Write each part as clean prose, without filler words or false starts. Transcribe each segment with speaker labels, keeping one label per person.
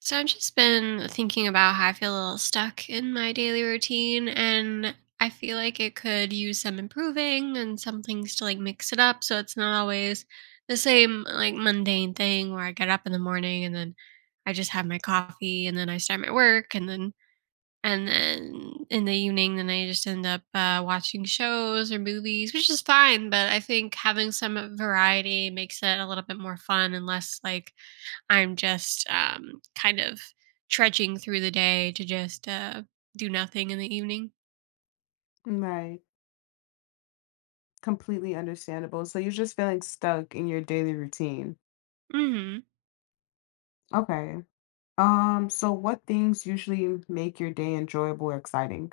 Speaker 1: So I've just been thinking about how I feel a little stuck in my daily routine, and I feel like it could use some improving and some things to like mix it up so it's not always the same like mundane thing where I get up in the morning and then I just have my coffee and then I start my work and then in the evening then I just end up watching shows or movies, which is fine, but I think having some variety makes it a little bit more fun and less like I'm just kind of trudging through the day to just do nothing in the evening.
Speaker 2: Right. Completely understandable. So you're just feeling stuck in your daily routine.
Speaker 1: Hmm.
Speaker 2: Okay. So what things usually make your day enjoyable or exciting?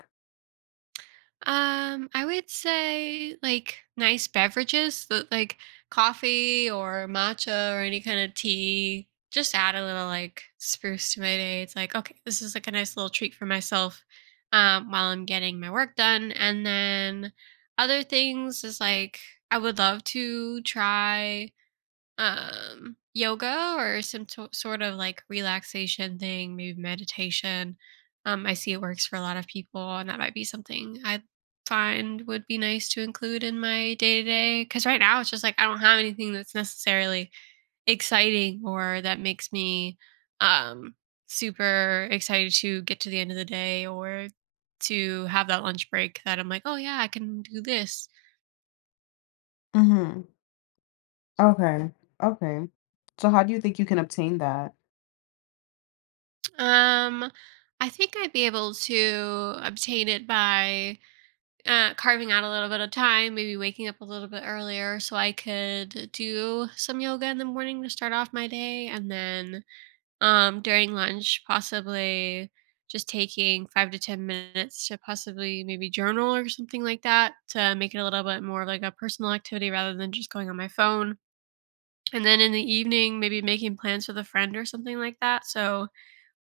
Speaker 1: I would say like nice beverages, that like coffee or matcha or any kind of tea. Just add a little like spruce to my day. It's like, okay, this is like a nice little treat for myself while I'm getting my work done, and then other things is like I would love to try yoga or sort of like relaxation thing, maybe meditation. Um, I see it works for a lot of people, and that might be something I find would be nice to include in my day-to-day, because right now it's just like I don't have anything that's necessarily exciting or that makes me um super excited to get to the end of the day, or to have that lunch break that I'm like, oh yeah, I can do this.
Speaker 2: Mm-hmm. Okay. Okay. So how do you think you can obtain that?
Speaker 1: Um, I think I'd be able to obtain it by carving out a little bit of time, maybe waking up a little bit earlier so I could do some yoga in the morning to start off my day. And then during lunch, possibly just taking five to 10 minutes to possibly maybe journal or something like that to make it a little bit more of like a personal activity rather than just going on my phone. And then in the evening, maybe making plans with a friend or something like that. So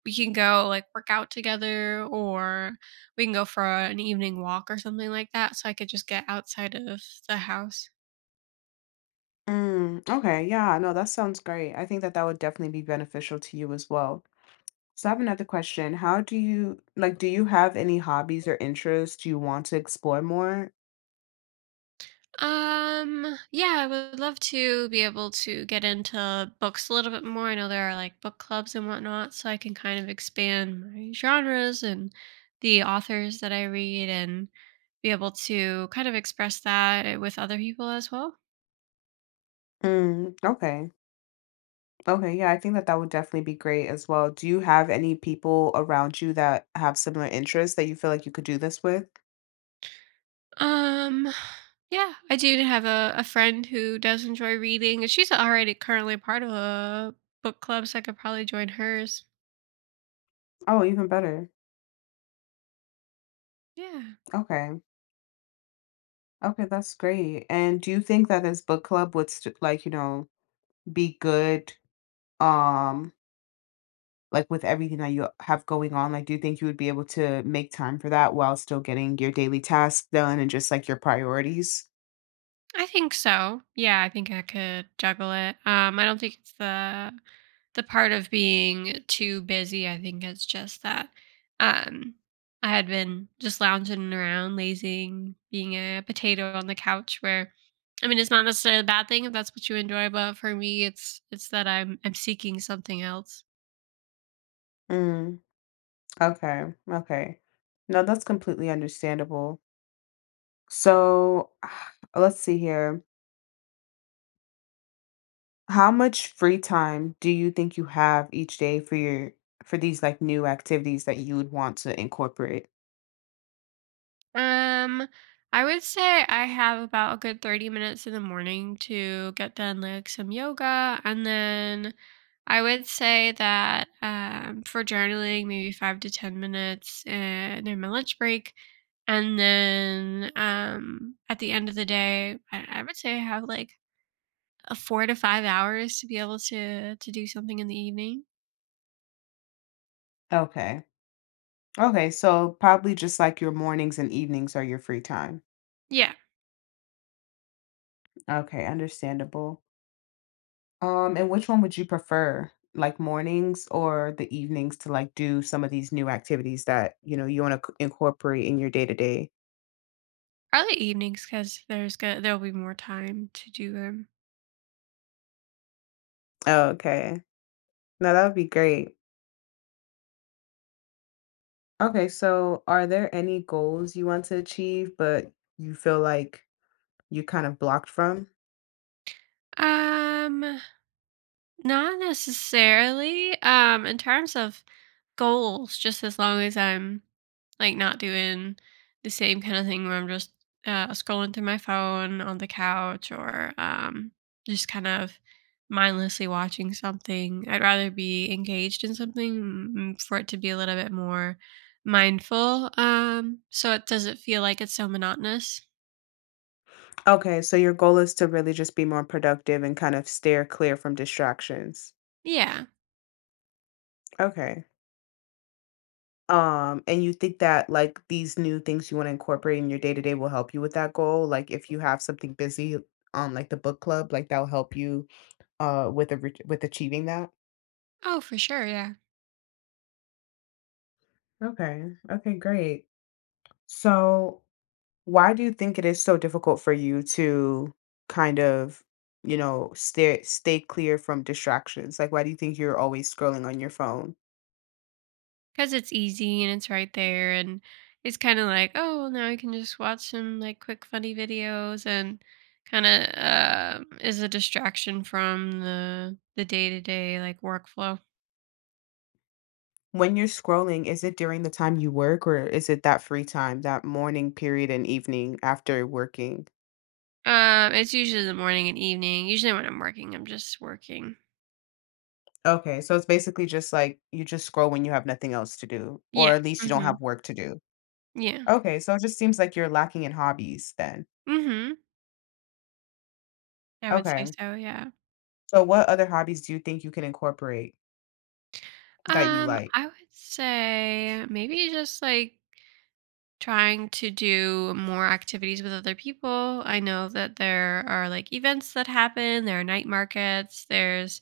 Speaker 1: we can go like work out together, or we can go for an evening walk or something like that, so I could just get outside of the house.
Speaker 2: Mm, okay, yeah, no, that sounds great. I think that that would definitely be beneficial to you as well. So I have another question. How do you like, do you have any hobbies or interests you want to explore more?
Speaker 1: Yeah, I would love to be able to get into books a little bit more. I know there are like book clubs and whatnot, so I can kind of expand my genres and the authors that I read and be able to kind of express that with other people as well.
Speaker 2: Mm, okay. Okay, yeah, I think that that would definitely be great as well. Do you have any people around you that have similar interests that you feel like you could do this with?
Speaker 1: Um, yeah, I do have a friend who does enjoy reading, and she's already currently part of a book club, so I could probably join hers.
Speaker 2: Oh, even better.
Speaker 1: Yeah,
Speaker 2: Okay. Okay, that's great. And do you think that this book club would like, you know, be good um like with everything that you have going on? Like do you think you would be able to make time for that while still getting your daily tasks done and just like your priorities?
Speaker 1: I think so. Yeah, I think I could juggle it. I don't think it's the part of being too busy, I think it's just that um I had been just lounging around, lazing, being a potato on the couch where I mean it's not necessarily a bad thing if that's what you enjoy, but for me it's that I'm seeking something else.
Speaker 2: Mm, okay. Okay. No, that's completely understandable. So let's see here. How much free time do you think you have each day for your for these like new activities that you would want to incorporate?
Speaker 1: Um, I would say I have about a good 30 minutes in the morning to get done like some yoga, and then I would say that for journaling maybe 5 to 10 minutes during my lunch break, and then at the end of the day I would say I have like a 4 to 5 hours to be able to do something in the evening.
Speaker 2: Okay. Okay, so probably just like your mornings and evenings are your free time.
Speaker 1: Yeah,
Speaker 2: Okay, understandable. And which one would you prefer? Like mornings or the evenings to like do some of these new activities that, you know, you want to incorporate in your day-to-day?
Speaker 1: early evenings, cuz there'll be more time to do them.
Speaker 2: Okay. No, that would be great. Okay, so are there any goals you want to achieve, but you feel like you kind of blocked from?
Speaker 1: Um Not necessarily. In terms of goals, just as long as I'm like not doing the same kind of thing where I'm just scrolling through my phone on the couch, or just kind of mindlessly watching something. I'd rather be engaged in something, for it to be a little bit more mindful. So it doesn't feel like it's so monotonous.
Speaker 2: Okay, so your goal is to really just be more productive and kind of steer clear from distractions.
Speaker 1: Yeah.
Speaker 2: Okay. And you think that like these new things you want to incorporate in your day to day will help you with that goal? Like if you have something busy on like the book club, like that'll help you with a, with achieving that?
Speaker 1: Oh, for sure. Yeah.
Speaker 2: Okay. Okay, great. So why do you think it is so difficult for you to kind of, you know, stay clear from distractions? Like, why do you think you're always scrolling on your phone?
Speaker 1: Because it's easy and it's right there, and it's kind of like, oh well, now I can just watch some like quick funny videos and kind of is a distraction from the day-to-day like workflow.
Speaker 2: When you're scrolling, is it during the time you work or is it that free time, that morning period and evening after working?
Speaker 1: Um, it's usually the morning and evening. Usually when I'm working, I'm just working.
Speaker 2: Okay, so it's basically just like you just scroll when you have nothing else to do, or
Speaker 1: Yeah.
Speaker 2: at least you don't
Speaker 1: Hmm.
Speaker 2: have work to do.
Speaker 1: Yeah.
Speaker 2: Okay, so it just seems like you're lacking in hobbies then.
Speaker 1: Mm-hmm. I would say
Speaker 2: Okay.
Speaker 1: so, yeah.
Speaker 2: So what other hobbies do you think you can incorporate that you
Speaker 1: Um,
Speaker 2: like?
Speaker 1: I would say maybe just like trying to do more activities with other people. I know that there are like events that happen, there are night markets, there's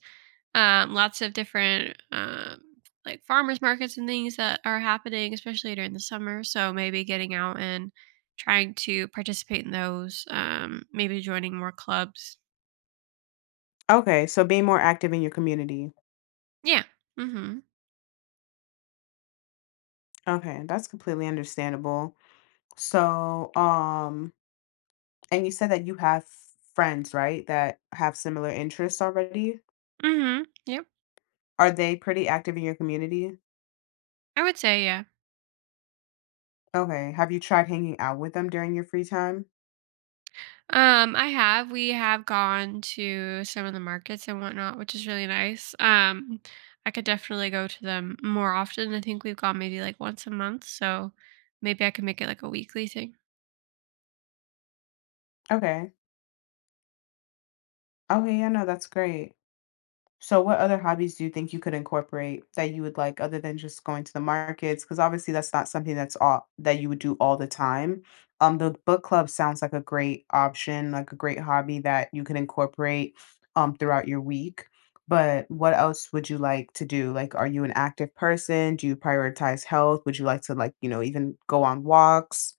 Speaker 1: lots of different like farmers markets and things that are happening, especially during the summer. So maybe getting out and trying to participate in those. Um, maybe joining more clubs.
Speaker 2: Okay, so being more active in your community.
Speaker 1: Yeah. Mm hmm.
Speaker 2: Okay, that's completely understandable. So, um, and you said that you have friends, right, that have similar interests already?
Speaker 1: Mm hmm. Yep.
Speaker 2: Are they pretty active in your community?
Speaker 1: I would say, yeah.
Speaker 2: Okay. Have you tried hanging out with them during your free time?
Speaker 1: I have. We have gone to some of the markets and whatnot, which is really nice. I could definitely go to them more often. I think we've gone maybe like once a month, so maybe I could make it like a weekly thing.
Speaker 2: Okay. Okay, yeah, no, that's great. So what other hobbies do you think you could incorporate that you would like other than just going to the markets? Because obviously that's not something that's all that you would do all the time. The book club sounds like a great option, like a great hobby that you can incorporate throughout your week. But what else would you like to do? Like, are you an active person? Do you prioritize health? Would you like to like, you know, even go on walks?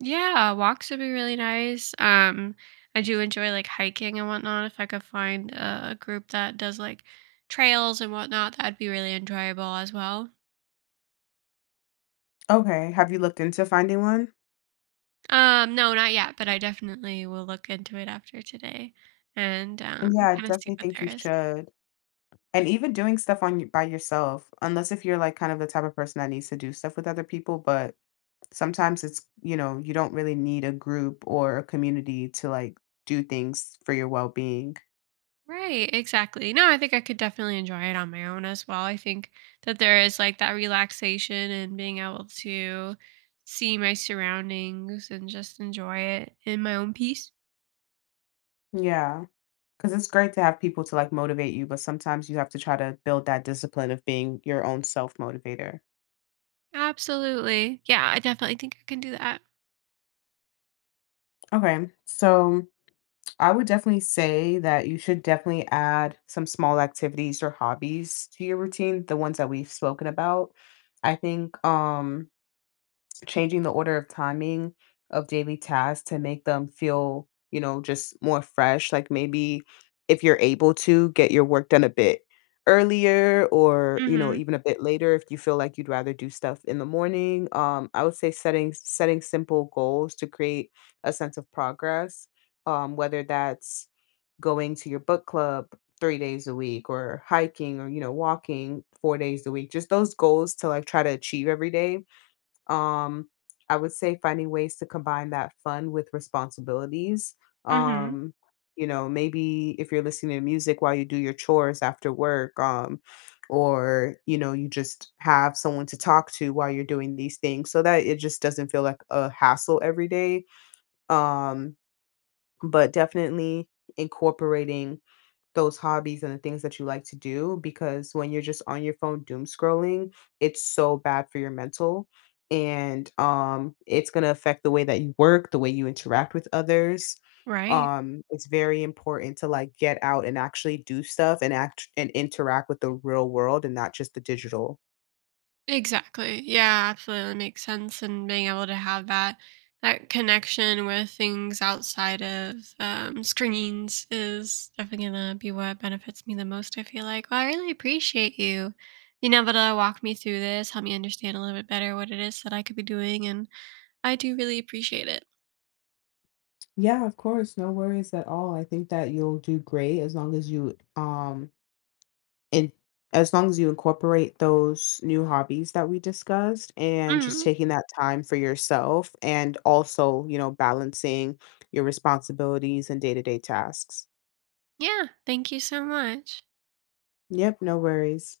Speaker 1: Yeah, walks would be really nice. I do enjoy like hiking and whatnot. If I could find a group that does like trails and whatnot, that'd be really enjoyable as well.
Speaker 2: Okay. Have you looked into finding one?
Speaker 1: No, not yet, but I definitely will look into it after today and
Speaker 2: Yeah, I
Speaker 1: kind of see
Speaker 2: definitely
Speaker 1: what
Speaker 2: think
Speaker 1: there
Speaker 2: you
Speaker 1: is.
Speaker 2: should. And even doing stuff on by yourself, unless if you're, like, kind of the type of person that needs to do stuff with other people, but sometimes it's you know, you don't really need a group or a community to, like, do things for your well-being.
Speaker 1: Right, exactly. No, I think I could definitely enjoy it on my own as well. I think that there is like that relaxation and being able to see my surroundings and just enjoy it in my own peace.
Speaker 2: Yeah, yeah, because it's great to have people to, like, motivate you, but sometimes you have to try to build that discipline of being your own self-motivator.
Speaker 1: Absolutely. Yeah, I definitely think I can do that.
Speaker 2: Okay, so I would definitely say that you should definitely add some small activities or hobbies to your routine, the ones that we've spoken about. I think changing the order of timing of daily tasks to make them feel, you know, just more fresh. Like maybe if you're able to get your work done a bit earlier or, you know,
Speaker 1: Mhm.
Speaker 2: even a bit later if you feel like you'd rather do stuff in the morning. I would say setting simple goals to create a sense of progress. Whether that's going to your book club 3 days a week or hiking or you know walking 4 days a week just those goals to like try to achieve every day um, I would say finding ways to combine that fun with responsibilities.
Speaker 1: Mhm.
Speaker 2: Um, you know, maybe if you're listening to music while you do your chores after work, or you know, you just have someone to talk to while you're doing these things so that it just doesn't feel like a hassle every day. Um, but definitely incorporating those hobbies and the things that you like to do because when you're just on your phone doom scrolling, it's so bad for your mental and it's going to affect the way that you work, the way you interact with others.
Speaker 1: Right.
Speaker 2: It's very important to like get out and actually do stuff and act and interact with the real world and not just the digital.
Speaker 1: Exactly. Yeah, absolutely makes sense. And being able to have that that connection with things outside of screens is definitely gonna be what benefits me the most, I feel like. Well, I really appreciate you being able to walk me through this, help me understand a little bit better what it is that I could be doing, and I do really appreciate it.
Speaker 2: Yeah, of course. No worries at all. I think that you'll do great as long as you and as long as you incorporate those new hobbies that we discussed and just
Speaker 1: Mm,
Speaker 2: taking that time for yourself and also, you know, balancing your responsibilities and day-to-day tasks.
Speaker 1: yeah. Thank you so much.
Speaker 2: Yep, no worries.